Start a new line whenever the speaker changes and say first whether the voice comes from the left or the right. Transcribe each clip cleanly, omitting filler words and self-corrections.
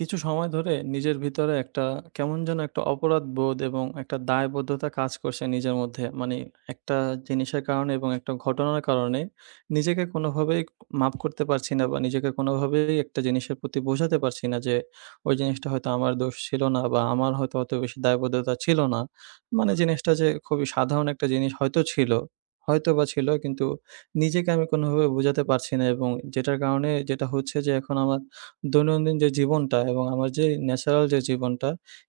right: কিছু সময় ধরে নিজের ভিতরে একটা কেমন যেন একটা অপরাধবোধ এবং একটা দায়বদ্ধতা কাজ করছে নিজের মধ্যে। মানে একটা জিনিসের কারণে এবং একটা ঘটনার কারণে নিজেকে কোনোভাবেই মাপ করতে পারছি না বা নিজেকে কোনোভাবেই একটা জিনিসের প্রতি বোঝাতে পারছি না যে, ওই জিনিসটা হয়তো আমার দোষ ছিল না বা আমার হয়তো অত বেশি দায়বদ্ধতা ছিল না। মানে জিনিসটা যে খুবই সাধারণ একটা জিনিস হয়তো ছিল, হয়তোবা ছিল, কিন্তু নিজেকে আমি কোনোভাবে বোঝাতে পারছি না। এবং যেটার কারণে যেটা হচ্ছে যে, এখন আমার দৈনন্দিন যে জীবনটা এবং আমার যে ন্যাচারাল যে জীবনটা,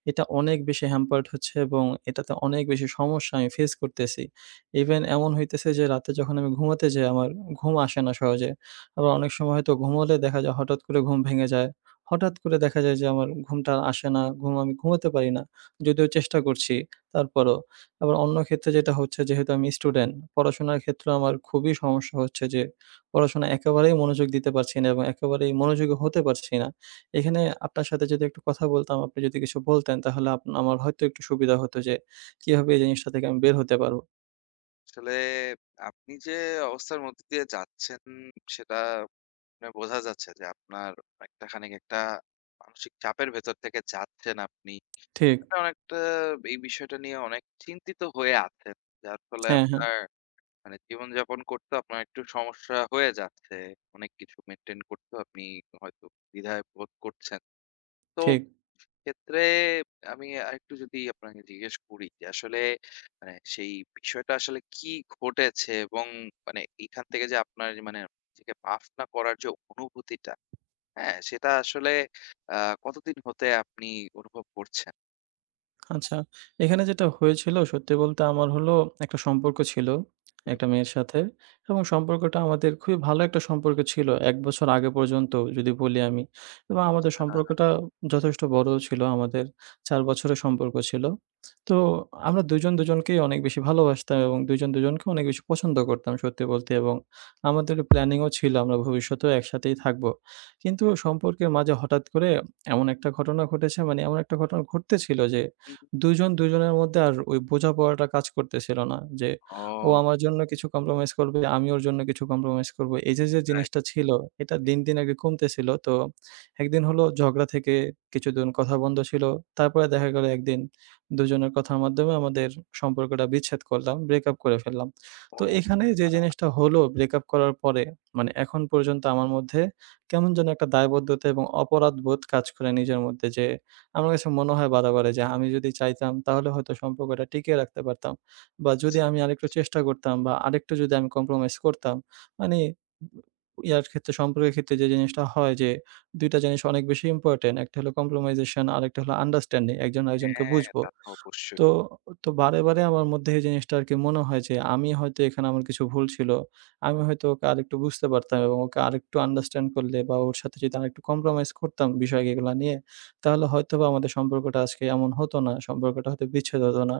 right: এটা অনেক বেশি hampered হচ্ছে এবং এটাতে অনেক বেশি সমস্যা আমি ফেস করতেছি। ইভেন এমন হইতেছে যে, রাতে যখন আমি ঘুমাতে যাই আমার ঘুম আসে না সহজে। আবার অনেক সময় হয়তো ঘুমোলে দেখা যায় হঠাৎ করে ঘুম ভেঙে যায়। হঠাৎ করে দেখা যায় যে, আমার ঘুমটা আর আসে না, ঘুম আমি ঘুমাতে পারি না। যদিও চেষ্টা করছি তারপরও। আবার অন্য ক্ষেত্রে যেটা হচ্ছে, যেহেতু আমি স্টুডেন্ট, পড়াশোনার ক্ষেত্রেও আমার খুবই সমস্যা হচ্ছে যে, পড়াশোনায় একেবারেই মনোযোগ দিতে পারছি না এবং একেবারেই মনোযোগী হতে পারছি না। এখানে আপনার সাথে যদি একটু কথা বলতাম, আপনি যদি কিছু বলতেন তাহলে আমার হয়তো একটু সুবিধা হতো যে, কিভাবে এই জিনিসটা থেকে আমি বের হতে পারবো।
left: আসলে আপনি যে অবস্থার মধ্যে দিয়ে যাচ্ছেন সেটা মানে বোঝা যাচ্ছে যে আপনার একটা খানিক একটা মানসিক চাপের ভেতর থেকে যাচ্ছেন আপনি।
right: ঠিক।
left: মানে অনেকটা এই বিষয়টা নিয়ে অনেক চিন্তিত হয়ে আছেন। যার ফলে
right: হ্যাঁ, হ্যাঁ।
left: আপনার মানে জীবনযাপন করতেও আপনার একটু সমস্যা হয়ে যাচ্ছে। অনেক কিছু মেইনটেইন করতেও আপনি হয়তো দ্বিধায় বোধ করছেন। তো
right: ঠিক।
left: ক্ষেত্রে আমি আরেকটু যদি আপনাকে জিজ্ঞেস করি যে আসলে মানে সেই বিষয়টা আসলে কি ঘটেছে এবং মানে এখান থেকে যে আপনার যে মানে নিজেকে মাফ না করার যে অনুভূতিটা হ্যাঁ সেটা আসলে কতদিন হতে আপনি অনুভব করছেন?
right: আচ্ছা, এখানে যেটা হয়েছিল সত্যি বলতে, আমার হলো একটা সম্পর্ক ছিল,
left: হুম,
right: একটা মেয়ের সাথে। এবং সম্পর্কটা আমাদের খুবই ভালো একটা সম্পর্ক ছিল। ১ বছর আগে পর্যন্ত যদি বলি আমি, এবং আমাদের
left: আচ্ছা।
right: সম্পর্কটা যথেষ্ট বড় ছিল। আমাদের ৪ বছরের সম্পর্ক ছিল। তো আমরা দুজন দুজনকেই অনেক বেশি ভালোবাসতাম এবং দুজন দুজনকে অনেক বেশি পছন্দ করতাম সত্যি বলতে। এবং আমাদের প্ল্যানিংও ছিল আমরা ভবিষ্যতেও একসাথেই থাকবো। কিন্তু সম্পর্কের মাঝে হঠাৎ করে এমন একটা ঘটনা ঘটেছে, মানে এমন একটা ঘটনা ঘটতেছিল যে,
left: হুম, হুম।
right: দুজন দুজনের মধ্যে আর ওই বোঝাপড়াটা কাজ করতেছিল না যে, ও
left: ও,
right: আমার জন্য কিছু কম্প্রোমাইজ করবে, আমি ওর জন্য কিছু কম্প্রোমাইজ করব। এই যে, যে
left: রাইট।
right: জিনিসটা ছিল, এটা দিন, দিন আগে কমতেছিল। তো একদিন হলো ঝগড়া থেকে কিছুদিন কথা বন্ধ ছিল। তারপরে দেখা গেল একদিন দুজনের কথার মাধ্যমে আমাদের সম্পর্কটা বিচ্ছেদ করলাম, ব্রেকআপ করে ফেললাম।
left: ও,
right: তো এখানে যে
left: হ্যাঁ,
right: জিনিসটা হলো, ব্রেকআপ করার পরে মানে এখন পর্যন্ত আমার মধ্যে কেমন যেন একটা দায়বদ্ধতা এবং অপরাধবোধ কাজ করে নিজের মধ্যে, যে আমার কাছে মনে হয় বাধা করে যে, আমি যদি চাইতাম তাহলে হয়তো সম্পর্কটা টিকিয়ে রাখতে পারতাম। বা যদি
left: বুঝতে।
right: আমি আরেকটু চেষ্টা করতাম বা আরেকটু যদি আমি compromise করতাম, মানে ইয়ার ক্ষেত্রে, সম্পর্কের ক্ষেত্রে যে জিনিসটা হয় যে, ২ টা জিনিস অনেক বেশি ইম্পোর্টেন্ট। একটা হলো compromisation, আরেকটা হলো understanding, একজন আরেকজনকে
left: হ্যাঁ,
right: বুঝবো।
left: তা তো অবশ্যই।
right: তো, তো, বারে, বারে আমার মধ্যে এই জিনিসটা আরকি মনে হয় যে, আমি হয়তো এখানে আমার কিছু ভুল ছিল। আমি হয়তো ওকে আরেকটু বুঝতে পারতাম, এবং ওকে আরেকটু আন্ডারস্ট্যান্ড করলে বা ওর সাথে যদি আরেকটু কম্প্রোমাইজ করতাম বিষয় এগুলা নিয়ে, তাহলে হয়তোবা আমাদের সম্পর্কটা আজকে এমন হতো না। সম্পর্কটা হয়তো বিচ্ছেদ হতো না।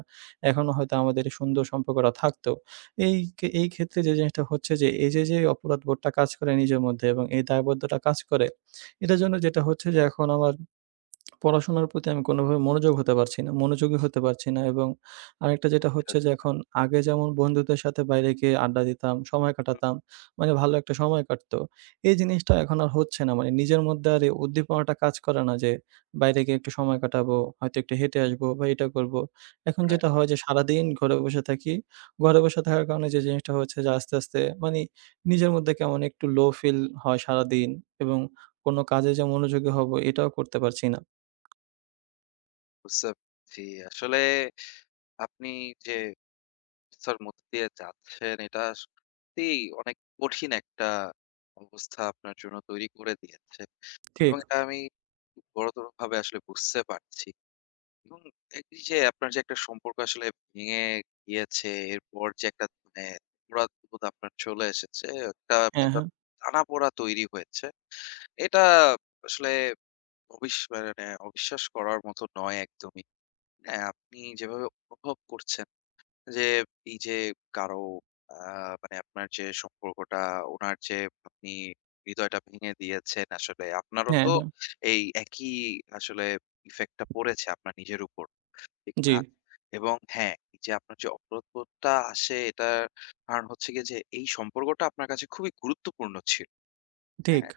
right: এখনো হয়তো আমাদের এই সুন্দর সম্পর্কটা থাকতো। এই এই ক্ষেত্রে যে জিনিসটা হচ্ছে যে, এই যে, যে অপরাধবোধটা কাজ করে নিজের মধ্যে এবং এই দায়বদ্ধতা কাজ করে, এটার জন্য যেটা হচ্ছে যে,
left: হ্যাঁ,
right: এখন আমার পড়াশোনার প্রতি আমি কোনোভাবে মনোযোগ হতে পারছি না। মনোযোগী হতে পারছি না। এবং আরেকটা যেটা
left: আচ্ছা,
right: হচ্ছে যে,
left: আচ্ছা।
right: এখন আগে যেমন বন্ধুদের সাথে বাইরে গিয়ে আড্ডা দিতাম, সময়
left: হুম,
right: কাটাতাম। মানে ভালো একটা সময় কাটতো। এই জিনিসটা এখন আর হচ্ছে না। মানে নিজের মধ্যে আর এই উদ্দীপনাটা কাজ করে না যে, বাইরে গিয়ে একটু সময় কাটাবো, হয়তো একটু হেঁটে আসবো বা এটা করবো। এখন
left: রাইট,
right: যেটা হয় যে, সারাদিন ঘরে বসে থাকি। ঘরে বসে থাকার কারণে যে জিনিসটা হচ্ছে যে, আস্তে, আস্তে মানি নিজের মধ্যে কেমন একটু লো ফিল হয় সারাদিন। এবং কোনো কাজে যে মনোযোগী হবো, এটাও করতে পারছি না।
left: বুঝতে পারছি। আসলে আপনি যে অবস্থার মধ্যে দিয়ে যাচ্ছেন এটা সত্যিই অনেক কঠিন একটা অবস্থা আপনার জন্য তৈরি করে দিয়েছে।
right: ঠিক।
left: এবং এটা আমি বড়তর ভাবে আসলে বুঝতে পারছি। এবং এই যে আপনার যে একটা সম্পর্ক আসলে ভেঙে গিয়েছে, এরপর যে একটা মানে অপরাধবোধ আপনার চলে এসেছে, একটা
right: হ্যাঁ,
left: ভেতর
right: হ্যাঁ।
left: টানাপোড়া তৈরি হয়েছে। এটা আসলে অবিস মানে অবিশ্বাস করার মতো নয় একদমই। হ্যাঁ, আপনি যেভাবে অনুভব করছেন যে এই যে কারো মানে আপনার যে সম্পর্কটা ওনার যে আপনি হৃদয়টা ভেঙে দিয়েছেন আসলে আপনারও
right: হ্যাঁ,
left: তো
right: হ্যাঁ।
left: এই একই আসলে ইফেক্টটা পড়েছে আপনার নিজের উপর, ঠিক
right: জি,
left: না? এবং হ্যাঁ, এই যে আপনার যে অপরাধবোধটা আসে এটা কারণ হচ্ছে গিয়ে যে এই সম্পর্কটা আপনার কাছে খুবই গুরুত্বপূর্ণ ছিল।
right: ঠিক।
left: হ্যাঁ,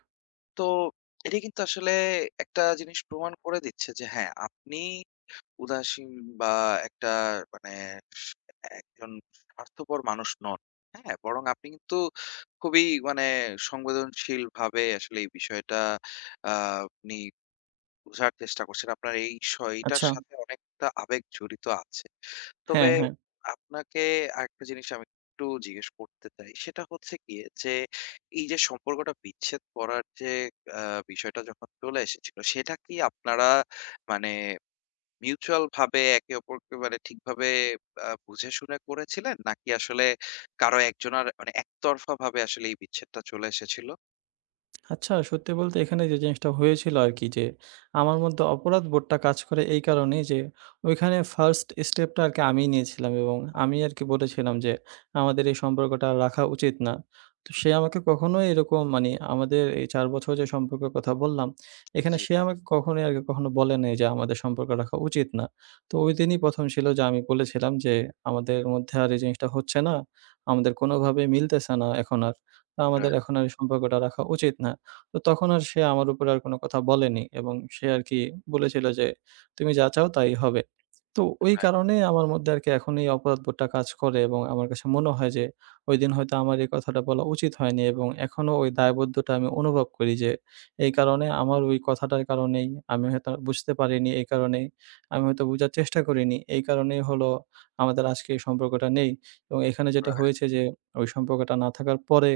left: তো এটা কিন্তু আসলে একটা জিনিস প্রমাণ করে দিচ্ছে যে হ্যাঁ, আপনি উদাসীন বা একটা মানে স একজন স্বার্থপর মানুষ নন। হ্যাঁ? বরং আপনি কিন্তু খুবই মানে সংবেদনশীলভাবে আসলে এই বিষয়টা আ আপনি বোঝার চেষ্টা করছেন। আপনার এই এইটার
right: আচ্ছা।
left: সাথে অনেকটা আবেগ জড়িত আছে।
right: হ্যাঁ,
left: তবে
right: হ্যাঁ।
left: হ্যাঁ। আপনাকে আরেকটা জিনিস আমি একটু জিজ্ঞেস করতে চাই। সেটা হচ্ছে গিয়ে যে, এই যে সম্পর্কটা বিচ্ছেদ করার যে আ বিষয়টা যখন চলে এসেছিল, সেটা কি আপনারা মানে মিউচুয়াল ভাবে একে অপরকে মানে ঠিকভাবে বুঝে শুনে করেছিলেন? নাকি আসলে কারো একজনের মানে একতরফাভাবে আসলে এই বিচ্ছেদটা চলে এসেছিল?
right: আচ্ছা, সত্যি বলতে এখানে যে জিনিসটা হয়েছিল আরকি যে, আমার মধ্যে অপরাধবোধটা কাজ করে এই কারণেই যে, ওইখানে ফার্স্ট স্টেপটা আরকি আমিই নিয়েছিলাম এবং আমি আরকি বলেছিলাম যে, "আমাদের এই সম্পর্কটা আর রাখা উচিত না।" তো সে আমাকে কখনোই এরকম, মানে আমাদের এই ৪ বছর যে সম্পর্কের কথা বললাম, এখানে
left: জি।
right: সে আমাকে কখনোই আরকি কখনো বলে নাই যে, "আমাদের সম্পর্ক রাখা উচিত না।" তো ঐদিনই ১ম ছিল যে আমি বলেছিলাম যে, "আমাদের মধ্যে আর এই জিনিসটা হচ্ছে না। আমাদের কোনোভাবেই মিলতেছে না এখন আর। তা আমাদের
left: রাইট,
right: এখন আর এই সম্পর্কটা রাখা উচিত না।" তো তখন আর সে আমার উপরে আর কোনো কথা বলেনি এবং সে আরকি বলেছিল যে, "তুমি যা চাও তাই হবে।" তো ওই
left: রাইট,
right: কারণে আমার মধ্যে আরকি এখন এই অপরাধবোধটা কাজ করে এবং আমার কাছে মনে হয় যে, ওইদিন হয়তো আমার এই কথাটা বলা উচিত হয়নি। এবং এখনো ওই দায়বদ্ধতা আমি অনুভব করি যে, এই কারণে আমার ওই কথাটার কারণেই আমি হয়তো বুঝতে পারিনি, এই কারণেই আমি হয়তো বুঝার চেষ্টা করিনি। এই কারণেই হলো আমাদের আজকে এই সম্পর্কটা নেই। এবং এখানে যেটা
left: রাইট।
right: হয়েছে যে, ওই সম্পর্কটা না থাকার পরে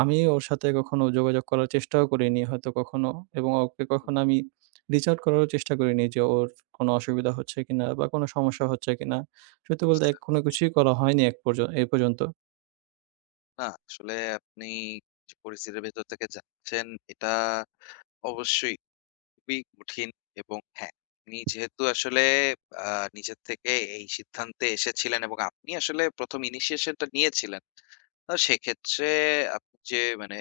right: আমি ওর সাথে কখনো যোগাযোগ করার চেষ্টাও করিনি হয়তো কখনো, এবং ওকে কখনো আমি রিচ আউট করারও চেষ্টা করিনি যে, ওর কোনো অসুবিধা হচ্ছে কিনা বা কোনো সমস্যা হচ্ছে কিনা। সত্যি বলতে
left: বুঝতে
right: কোনো
left: পেরেছি।
right: কিছুই করা হয়নি এক পর্য এই পর্যন্ত।
left: না, আসলে আপনি যে পরিস্থিতির ভেতর থেকে যাচ্ছেন এটা অবশ্যই খুবই কঠিন। এবং হ্যাঁ, আপনি যেহেতু আসলে আ নিজের থেকে এই সিদ্ধান্তে এসেছিলেন এবং আপনি আসলে ১ম ইনিশিয়েশন টা নিয়েছিলেন। তো সেক্ষেত্রে আপনি যে মানে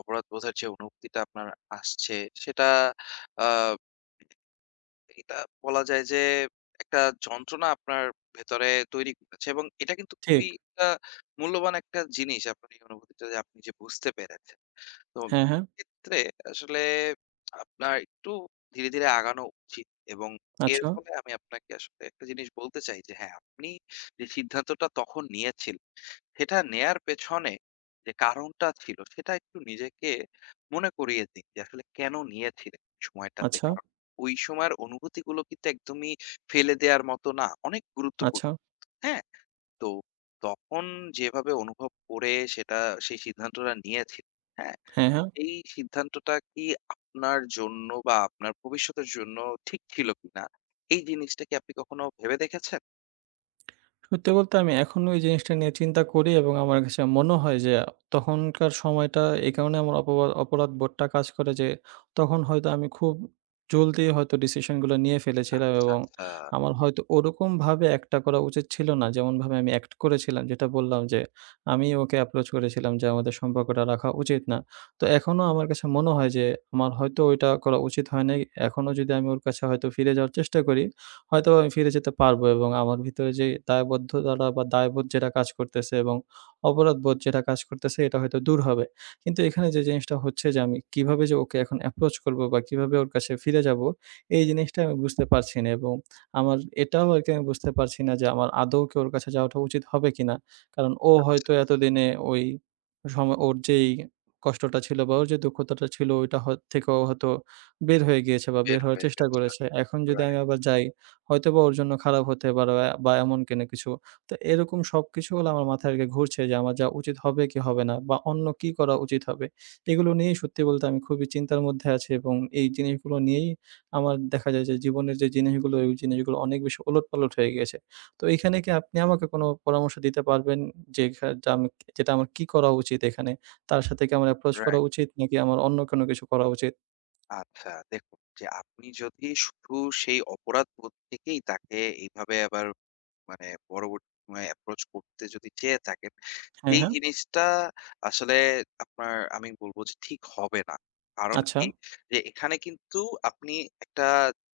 left: অপরাধবোধের যে অনুভূতিটা আপনার আসছে সেটা আ এটা বলা যায় যে একটা যন্ত্রণা আপনার ভেতরে তৈরি করেছে এবং এটা কিন্তু
right: ঠিক।
left: খুবই একটা মূল্যবান একটা জিনিস আপনার এই অনুভূতিটা, যে আপনি যে বুঝতে পেরেছেন। তো
right: হ্যাঁ, হ্যাঁ।
left: ক্ষেত্রে আসলে আপনার একটু ধীরে, ধীরে আগানো উচিত এবং এর
right: আচ্ছা,
left: ফলে আমি আপনাকে আসলে একটা জিনিস বলতে চাই যে হ্যাঁ, আপনি যে সিদ্ধান্তটা তখন নিয়েছিলেন, সেটা নেয়ার পেছনে যে কারণটা ছিল সেটা একটু নিজেকে মনে করিয়ে দিন যে আসলে কেন নিয়েছিলেন ওই সময়টাতে।
right: আচ্ছা,
left: কারণ ওই সময়ের অনুভূতিগুলো কিন্তু একদমই ফেলে দেওয়ার মতো না। অনেক গুরুত্বপূর্ণ,
right: আচ্ছা।
left: হ্যাঁ? তো তখন যেভাবে অনুভব করে সেটা সেই সিদ্ধান্তটা নিয়েছিলেন, হ্যাঁ?
right: হ্যাঁ, হ্যাঁ।
left: এই সিদ্ধান্তটা কি আপনার জন্য বা আপনার ভবিষ্যতের জন্য ঠিক ছিল কিনা? এই জিনিসটা কি আপনি কখনো ভেবে দেখেছেন?
right: সত্যি বলতে আমি এখনো এই জিনিসটা নিয়ে চিন্তা করি এবং আমার কাছে মনে হয় যে, তখনকার সময়টা এই কারণে আমার অপরাধবোধটা কাজ করে যে, তখন হয়তো আমি খুব জলদি হয়তো ডিসিশনগুলো নিয়ে ফেলেছিলাম
left: আচ্ছা,
right: এবং
left: আচ্ছা।
right: আমার হয়তো ওরকমভাবে একটা করা উচিত ছিল না। যেমনভাবে আমি অ্যাক্ট করেছিলাম, যেটা বললাম যে, আমি ওকে অ্যাপ্রোচ করেছিলাম যে, আমাদের সম্পর্কটা রাখা উচিত না। তো এখনো আমার কাছে মনে হয় যে, আমার হয়তো ওইটা করা উচিত হয় নাই। এখনো যদি আমি ওর কাছে হয়তো ফিরে যাওয়ার চেষ্টা করি, হয়তোবা আমি ফিরে যেতে পারবো এবং আমার ভিতরে যে দায়বদ্ধতাটা বা দায়বোধ যেটা কাজ করতেছে এবং অপরাধবোধ যেটা কাজ করতেছে, এটা হয়তো দূর হবে। কিন্তু এখানে যে জিনিসটা হচ্ছে যে, আমি কিভাবে যে ওকে এখন approach করবো বা কিভাবে ওর কাছে ফিরে যাবো, এই জিনিসটা আমি বুঝতে পারছি না। এবং আমার এটাও আরকি আমি বুঝতে পারছি না যে, আমার আদৌ কি ওর কাছে যাওয়াটা উচিত হবে কিনা? কারণ ও হয়তো এতদিনে ওই সময় ওর যেই কষ্টটা ছিল বা ওর যে দুঃখতাটা ছিল ওইটা থেকেও হয়তো বের হয়ে গিয়েছে বা বের
left: বের
right: হওয়ার
left: হয়ে
right: চেষ্টা
left: গেছে।
right: করেছে। এখন যদি আমি
left: রাইট,
right: আবার যাই, হয়তোবা ওর জন্য খারাপ হতে পারে বা বা এমন কিনা কিছু। তো এরকম সবকিছু হলো আমার মাথায় আরকি ঘুরছে যে, আমার যা উচিত হবে কি হবে না বা অন্য কি করা উচিত হবে। এগুলো নিয়েই সত্যি বলতে আমি খুবই চিন্তার মধ্যে আছি এবং এই জিনিসগুলো নিয়েই আমার দেখা যায় যে, জীবনের যে জিনিসগুলো, ওই জিনিসগুলো অনেক বেশি ওলটপালট হয়ে গিয়েছে। তো এখানে কি আপনি আমাকে কোনো পরামর্শ দিতে পারবেন, যেখা যা আমি যেটা আমার কি করা উচিত এখানে? তার সাথে কি আমার approach করা
left: রাইট।
right: উচিত, নাকি আমার অন্য কোনো কিছু করা উচিত?
left: আচ্ছা, দেখুন যে আপনি যদি শুধু সেই অপরাধবোধ থেকেই তাকে এইভাবে আবার মানে পরবর্তী সময়ে অ্যাপ্রোচ করতে যদি চেয়ে থাকেন,
right: হ্যাঁ,
left: সেই
right: হ্যাঁ।
left: জিনিসটা আসলে আপনার, আমি বলবো যে ঠিক হবে না। কারণ
right: আচ্ছা।
left: কি যে এখানে কিন্তু আপনি একটা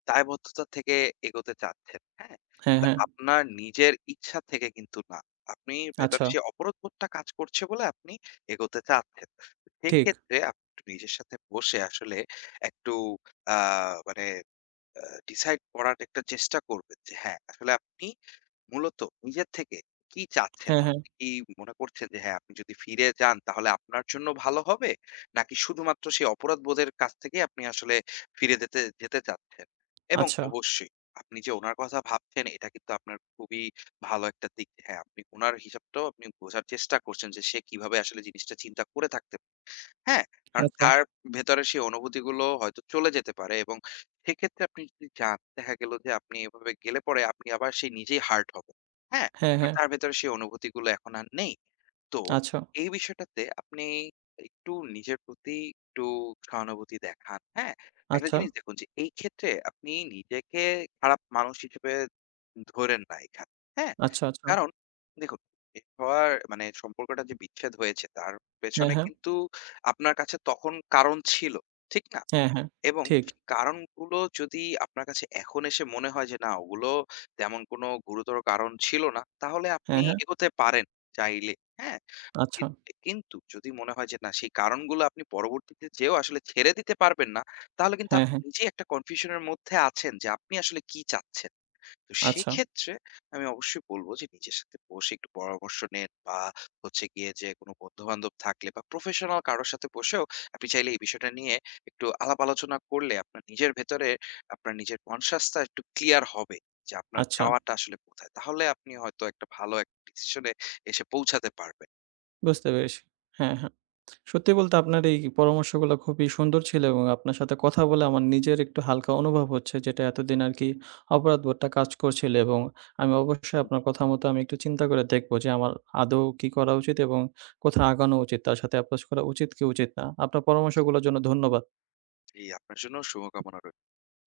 left: দায়বদ্ধতা থেকে এগোতে চাচ্ছেন, হ্যাঁ?
right: হ্যাঁ,
left: তা
right: হ্যাঁ।
left: আপনার নিজের ইচ্ছা থেকে কিন্তু না, আপনি
right: আচ্ছা।
left: ভেতরে সেই অপরাধবোধটা কাজ করছে বলে আপনি এগোতে চাচ্ছেন।
right: ঠিক।
left: সেক্ষেত্রে আপনি একটু নিজের সাথে বসে আসলে একটু আ মানে আ ডিসাইড করার একটা চেষ্টা করবেন যে হ্যাঁ, আসলে আপনি মূলত নিজের থেকে কি চাচ্ছেন?
right: হ্যাঁ, হ্যাঁ।
left: আপনি কি মনে করছেন যে হ্যাঁ, আপনি যদি ফিরে যান তাহলে আপনার জন্য ভালো হবে? নাকি শুধুমাত্র সেই অপরাধবোধের কাছ থেকেই আপনি আসলে ফিরে যেতে যেতে চাচ্ছেন? এবং
right: আচ্ছা।
left: অবশ্যই আপনি যে ওনার কথা ভাবছেন এটা কিন্তু আপনার খুবই ভালো একটা দিক। হ্যাঁ, আপনি উনার হিসাবটাও আপনি বোঝার চেষ্টা করছেন যে সে কিভাবে আসলে জিনিসটা চিন্তা করে থাকতে। হ্যাঁ, কারণ
right: আচ্ছা।
left: তার ভেতরে সেই অনুভূতিগুলো হয়তো চলে যেতে পারে এবং সেক্ষেত্রে আপনি যদি যান, দেখা গেল যে আপনি এভাবে গেলে পরে আপনি আবার সেই নিজেই হার্ট হবেন। হ্যাঁ?
right: হ্যাঁ,
left: আর
right: হ্যাঁ।
left: তার ভেতরে সেই অনুভূতিগুলো এখন আর নেই। তো
right: আচ্ছা,
left: এই বিষয়টাতে আপনি একটু নিজের প্রতি একটু সহানুভূতি দেখান, হ্যাঁ? একটা
right: আচ্ছা,
left: জিনিস দেখুন যে এই ক্ষেত্রে আপনি নিজেকে খারাপ মানুষ হিসেবে ধরেন না এখানে, হ্যাঁ?
right: আচ্ছা, আচ্ছা।
left: কারণ দেখুন, এ হওয়ার মানে সম্পর্কটা যে বিচ্ছেদ হয়েছে তার
right: হ্যাঁ,
left: পেছনে
right: হ্যাঁ।
left: কিন্তু আপনার কাছে তখন কারণ ছিল, ঠিক না?
right: হ্যাঁ, হ্যাঁ।
left: এবং
right: ঠিক।
left: কারণগুলো যদি আপনার কাছে এখন এসে মনে হয় যে না ওগুলো তেমন কোনো গুরুতর কারণ ছিল না, তাহলে আপনি
right: হ্যাঁ, হ্যাঁ।
left: এগোতে পারেন চাইলে। হ্যাঁ? কি
right: আচ্ছা।
left: কিন্তু যদি মনে হয় যে না সেই কারণগুলো আপনি পরবর্তীতে যেয়েও আসলে ছেড়ে দিতে পারবেন না, তাহলে কিন্তু
right: হ্যাঁ,
left: আপনি
right: হ্যাঁ।
left: নিজেই একটা কনফিউশন এর মধ্যে আছেন যে আপনি আসলে কি চাচ্ছেন। তো
right: আচ্ছা,
left: সেক্ষেত্রে আমি অবশ্যই বলব যে নিজের সাথে বসে একটু পরামর্শ নেন বা হচ্ছে গিয়ে যে কোনো বন্ধু-বান্ধব থাকলে বা প্রফেশনাল কারো সাথে বসেও আপনি চাইলে এই বিষয়টা নিয়ে একটু আলাপ আলোচনা করলে আপনার নিজের ভেতরে আপনার নিজের কনশাসটা একটু ক্লিয়ার হবে যে আপনার
right: আচ্ছা।
left: চাওয়াটা আসলে কোথায়। তাহলে আপনি হয়তো একটা ভালো একটা ডিসিশন এ এসে পৌঁছাতে পারবেন।
right: বুঝতে পেরেছি। হ্যাঁ, হ্যাঁ। সত্যি বলতে আপনার এই পরামর্শগুলো খুবই সুন্দর ছিল এবং আপনার সাথে কথা বলে আমার নিজের একটু হালকা অনুভব হচ্ছে, যেটা এতদিন আরকি অপরাধবোধটা কাজ করছিল। এবং আমি অবশ্যই আপনার কথা মতো আমি একটু চিন্তা করে দেখব যে, আমার আদৌ কি করা উচিত এবং কোথায় আগানো উচিত? তার সাথে অ্যাপ্রোচ করা উচিত কি উচিত না? আপনার পরামর্শগুলোর জন্য ধন্যবাদ।
left: জি, আপনার জন্য শুভকামনা রইল।